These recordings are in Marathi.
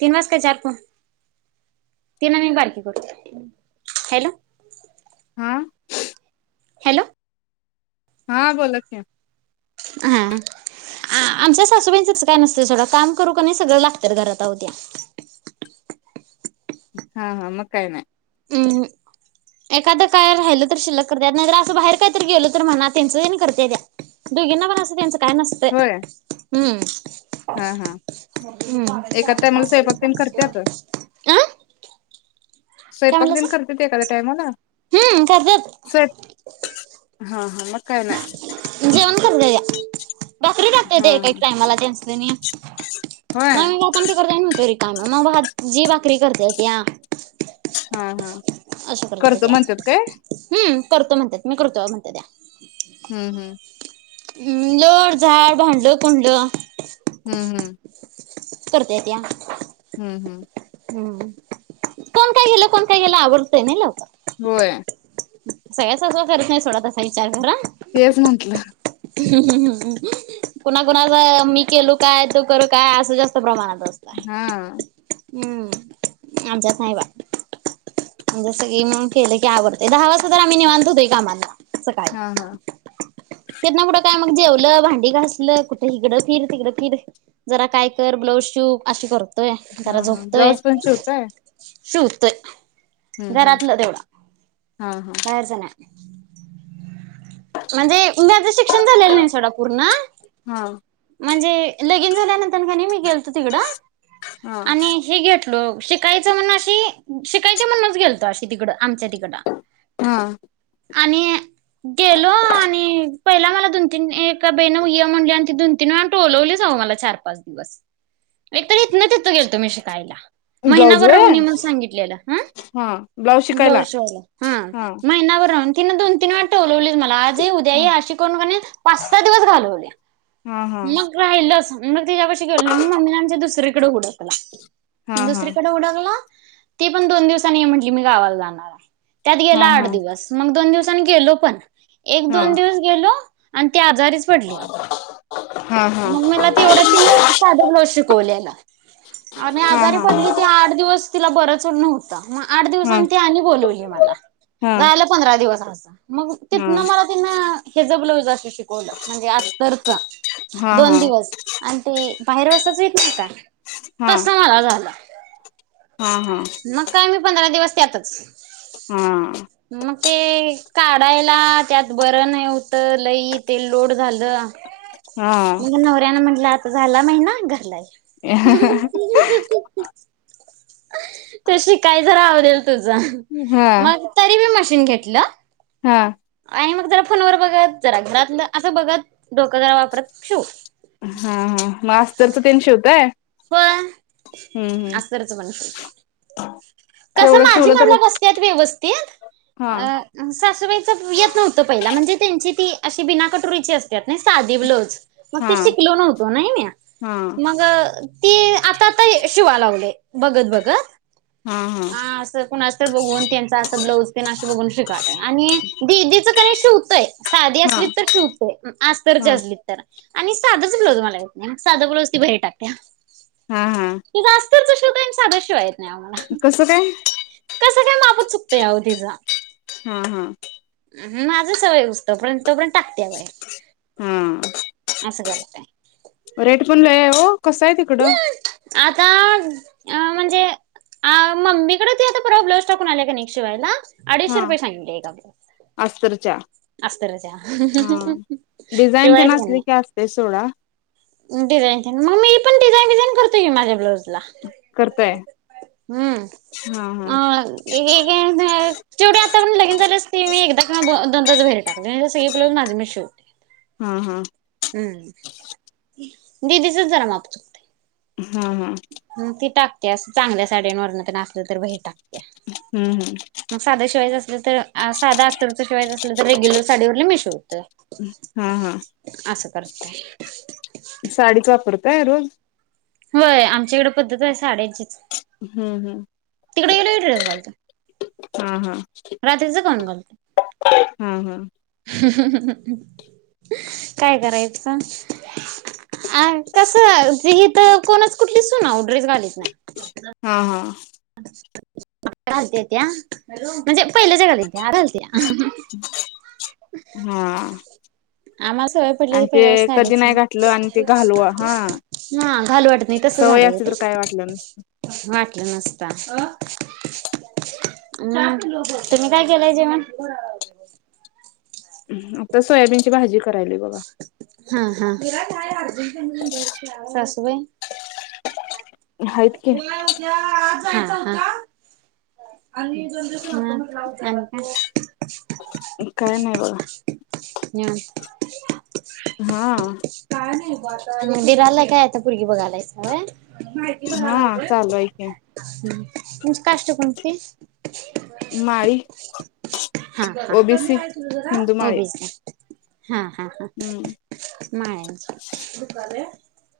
तीन वाजताय चार प तीन म बारकीे करत हॅलो हा हॅलो हा बोला की.. हा आमच्या सासूबाईंच तस काही नसत सोडा काम करू सगळ लागत्यात घरात अहो त्या.. हा हा मग काय नाही हम् एखाद काय राहिल तर शिल्लक करत्यात नाहीतर अस बाहेर काहीतरी गेलो तर म्हणा त्यांच त्यांनी करत्यात दोघींना पण अस त्यांच... काय नसते होय हम्म.. हा हा हम एका टायमाला स्वयंपाक तेन करत्यात आं स्वयंपाक तेन करत्यात एखाद्या टायमाला हम्म करत्यात स्वय हा हा मग काय नाही जेवण करतोया भाकरी टाकतात हा एक एक हा टायमाला त्यास्नी आणि होय आपण त करडे जाय नवतरी भाजी भाकरी करत्या ता हा हा अशा करत्या करतो म्हणत्यात ता काय हम्म करतो म्हणतात मी करतोय म्हणत त्या, हम्म हम्म हम् लोट झाड भांड कुंड हम्म हम्म करत्या त्या हम्म हम्म हम्म कोण काय गेलं कोण काय गेलं आवडतंय नाही लवकर. होय सगळ्या ससवा करत नाही सोडा तसा विचार करा. तेच म्हंटलं! ह कुणा कुणाचा मी केलू काय तू करू काय असं जास्त प्रमाणात. असतंय. हा हम्म आमच्या नाही बा जसं गेम केलं. की आवरतंय दहा वाजता तर आम्ही निवांत होतोय कामातन सकाळी हा हा तिथं पुढं काय मग. मग जेवलं भांडी घासल कुठे हिगडं फिर तिकडं फिर जरा काय कर ब्लाऊज शिव अशी करतो. हा हा ब्लाउज पण शिवताय. शिवतोय. हम्म हम्म घरातलं तेवढ हा हा बाहेरचं नाही. म्हणजे मी आता शिक्षण झालेलं नाही सोडा पूर्ण हा म्हणजे लगीन झाल्यानंतर ख मी गेल तिकड हा आणि हे घे शिकायचं म्हणून अशी शिकायची म्हणूनच गेलतो अशी तिकडं आमच्या तिकड हा आणि गेलो आणि पहिला मला दोन तीन एका बाईन ये म्हणली आणि ती दोन तिन टोलवलीच अहो मला चार पाच दिवस, एकतर इथन तिथं गेलतो मी शिकायला ब्लाऊज महीनाभर व्हय राहुन ये म्हणुन सांगितल्याल अ हा ब्लाऊज शिकायला ब्लाउज शिवायला हा महीनाभर राहुन तिन दोन तिन मला टोलवलीच मला आज ये उद्या हा ये अशी करून कनई पाच सहा दिवस घालवल्. हा हा मग राहिल असन. मग तिच्यापशी गेलो नाही मग मम्मीला आमच्या दुसरीकडे हुडकल. हा हा हा दुसरीकडं हुडकल. ती पण दोन दिवसांनी ये म्हटली मी गावाला जाणार हाय. त्यात गेलं आठ हा दिवस मग दोन दिवस पण गेलो पण एक दोन दिवस गेलो. अण ती आजारीच पडली अहो हा हा मग मला तेवढ ति साध ब्लज शिकवलेला आही हा आजारी हा पडली ती आठ दिवस तिला बरच [unintelligible] मग आठ हा दिवसां त आणि बोलवली मला हा झालं पंधरा दिवसां मग तिथनं मला तिन- हेेजबला उ जा अस शिकवलं म्हणजे अस्तरच हा हा दोन हा दिवस आणि ते बाहेर वसायच येत का हा तस मला झालं हा मग काय मी पंधरा दिवस त्यातच हम्म मग ते काढायला त्यात बरं नाही होत लई ते लोड झालं हा हा मग नवर्या ना म्हटलं आता झाला महिना घरलाय [unintelligible] तशी काय जरा आवडेल त हा मग तरी म घेतलं हा आणि मग जरा फोनवर बघत जरा घरातलं असं बघत डोकं जरा वापरत ठेव हा हा मग अस्तरचं ती शिवताय हो हम्म हम्म असतरच पण कस तेवढं माझी शिवलं तरी मला बसतेत व्यवस्थित हा सासूबाईच येत नव्हतं पहिला म्हणजे त्यांची ती अशी बिना कटोरीची असतात ना साधी ब्लोज मग हा ते शिकलो नव्हतो नाही मी हा मग ती आताता शिवा लावले बघत बघत हा असं कोण अस तर बघून त्यांच असं ब्लाऊज प बघून शिका आणि ददीच कणी हुतंय साधी हा असली तर शिवतेय आ्तरची हा असलीत तर आणि साधंच ब्लाऊज मला येत नाही साधा ब्लाउज ती बहीर टाकत्या हा हा. अस्तर चा शिवतोय आणि साधा शिवता येत नहीं कसं काय? कसं काय मापत चुकतया तिचा हा हा. माझं सवय होहुस पर्यंत तोपर्यंत टाकते हा रेट पण लय हाय हो! कसं आहे तिकडं? आता अ म्हणजे मम्मीकडे आता प्रॉब्लेमस टाकून आले का न शिवायला अडीशे हा रुपये सांगितलय एका अस्तरच्या हा डिझाईन तेन ला असली [inaudible] की असते सोडा [unintelligible] करताय हा हा [unintelligible] [unintelligible] हा हा [unintelligible] दिदीचच जरा माप चुकते हा हा ति टाक चांगल्या साड्यांवरण तर [inaudible] हम्म हम्म मगं साधा शिवायचं असल तर साधा असतरच शिवायच असलं तर रेग्युलर साडीवरला मी शिवतो हा हा असं साडीच वापरताय रोज होय आमच्याकडे पद्धत आहे साड्यांचीच हम्म हम्म. तिकडे गेल ड्रेस घालतो हा हा घालतोय हा हा. काय करायचं अओ कस कोणाच कुठली सुनाव [inaudible] हा हा त्या म्हणजे. [unintelligible] हा. आम्हाला सवय पडली आणि ते पहिल्या कधी साडीच नाही घातलं आणि ते घालवा हा हा घालु वाटत नाही तस सवय झालं हो असते तर काय वाटलं ते वाट नसता तुम्ही काय केलाय जेवण? आता सोयाबीनची भाजी करायली बघा हा हा. तम आहेत की उला उद्या आज आणिस [unintelligible] काय नाही बघा हा मंदिर आला काय आता पोरगी बघालाय चंय हा चालू. हाय की म्हच कष्ट कोणती माळी [unintelligible] हा. हा. ओबीसी हिंदू माळी हॉबीज ह हा हा हम्म माळ्यांची,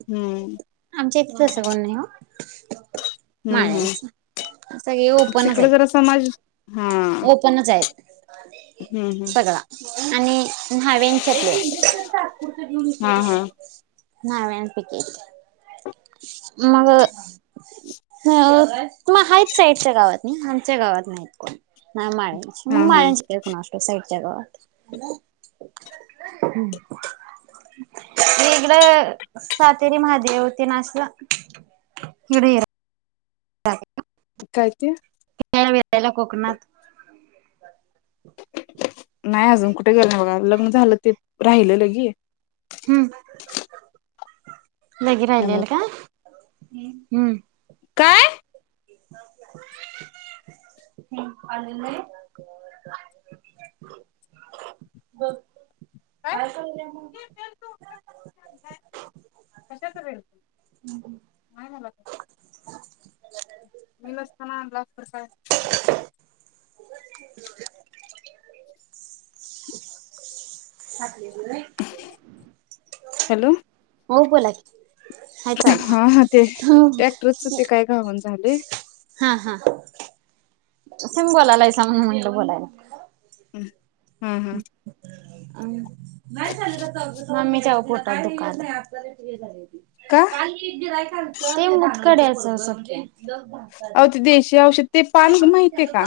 हम्म आमच्या तस कोनी नाही. हम्म हम्म माळ्याचा सगळे ओपनच तिकडे आहेत. जरा समाज हा ओपनच आहेत हम्म हम्म सगळा आणि न्हावेच्यातले कत जन हा हा [unintelligible] ना विन पैकी मग मग हाच साईडच्या गावात नाही, आमच्या गावात नाहीत कोण ना माच मग हा हा म्यांयच तेेकणा अ असो सईड [unintelligible] वेगळं सातेरी महादेव ते नाचता हरीहरा कायती या भेटायला कोकणात नाही अजून कुठे गेलं बघा लग्न झालं ते राहिलं लगी हम्म लगी त्यामुळे राहिलेल का, हम्म काय आले नाही. काय कशाल नाही मला मिलताना आणला तर काय हॅलो, हो बोला की, हाय हा चालू हा ते टॅक्टरच ते काय काय घावनच झाले. हा हा स बोलालाय स म्हणून म्हणलं बोलायला. हम्म हम्म हम्म मम्मीच्याव पोटात दुखायलाय. का काल एक गिराइक आलत. कडे ससके - लक भाता अह ज ते देशी औषध ते पान माहितीय का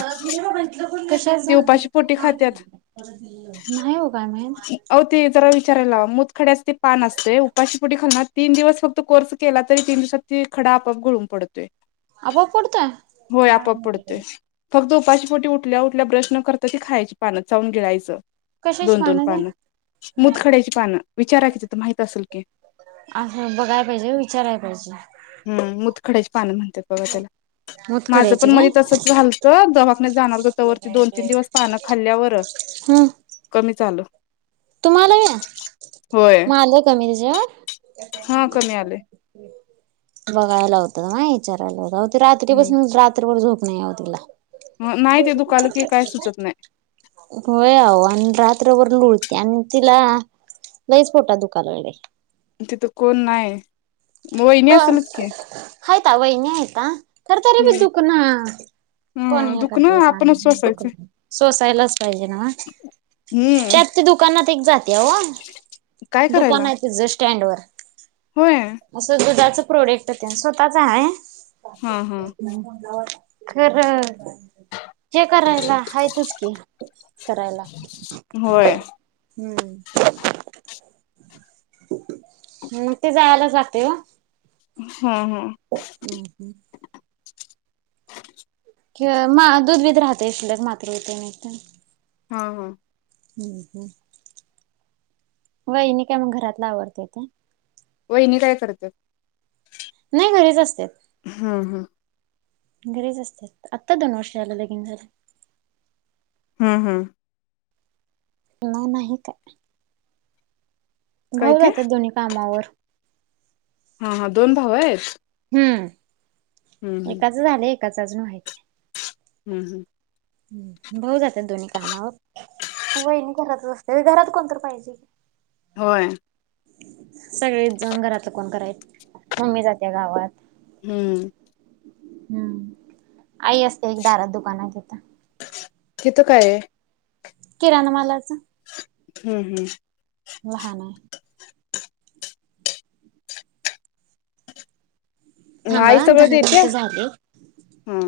ते कशाचं? उपाशी पोटी खात्यात नाही ओ काय अह ते जरा विचारायला लावा माहित मुतखड्याच ते पान असतयं उपाशीपोटी खालणार तीन दिवस फक्त कोर्स केला तरी तीन दिवसात तो खडा आपोआप गळून पडतोय. आपोआप होय आपोआप पडतोय? पडतोय फक्त उपाशी पोटी उठल्या उठल्या ब्रश न करता ती खायची पानं चाऊन गिळायचं कशाची दोन दोन ते पानं मुतखड्याची पानं विचारा कि तिथं माहित असलं की असं बघाय पाहिजे विचाराय पाहिजे हम् मुतखडयाची - - पानं म्हणत्यात बघा त्याला. माझं पण मुतखड्याची काय मधी तसंच झालतं, दवाखान्यात जाणार हुतो तवर दोन तीन दिवस पानं खाल्ल्यावर- कमीच आलं. तुम्हालाई होय म आलय कमी निस यश. हा कमी आले [unintelligible] बघाय लावतो हं. विचारायलावत हम्म रात्रीपासनं रात्रभर झोप ना नाही आओ तिला नाही ते दुखालं की काय सुचत नाही होय आओ आणि रात त्रभर लोळ - - त्या तिला लईच पोटात दुखाय लागलंय तिथं कोण नाही. वहिनी असेलच की हाईता वहिनी हाईता खरं तरी बी हम्म दुखन कोण ह हे करतयं दुखणं आपणच सांगा सोसायचं दुखलं सोसायलाच पाहिजे नव्हं हम्म त्यात ते दुकानात एक जा तिया काय ओ दुकान करायला हाय तिजं शि - - स्टँड वर होय. दुधाच प्रोडक्ट तेण स्वतःच हाय. हा हा [unintelligible] खरं ते करायला हाईतचं कि करायला होय हम्म म ते जायलाच लागतंय ओ हम् हम. हम्म‌्. [inaudible] म दूध बीध राहतंय शिल्लक मात्र होतेय म्हणून. हा, हा. हम्म हम्. वहिणी काय मग घरातलं आवरत्याता वहिणी काय करत्यात नाही घरीच असत्यात हम्म घरीचं असत्यात आत्ता दोन वर्ष झालं लगीन झालं हम्म हम्म नाही नाही काय काय भाऊ ते जातात दोन्ही कामावर हा हा दोन भाऊ आहेत हम्म हम्म हम्म एकाच झाले च अजून व्हायचय हम्म हम्म भाऊ जातात दोन्ही कामा वहिणी घरातच असते घरात कोणतर पाहिजे की होय सगळे जाऊन घरातलं कोण कराय मम्मी जाते गावात हम्म हम्म आई असते एक दारात दुकानात येत तिथं काय आहे किराणामालाचं हम्म हम्म लहान आहे नाही आई थांबा दहा सगळं देते मिनिटं झाले. हा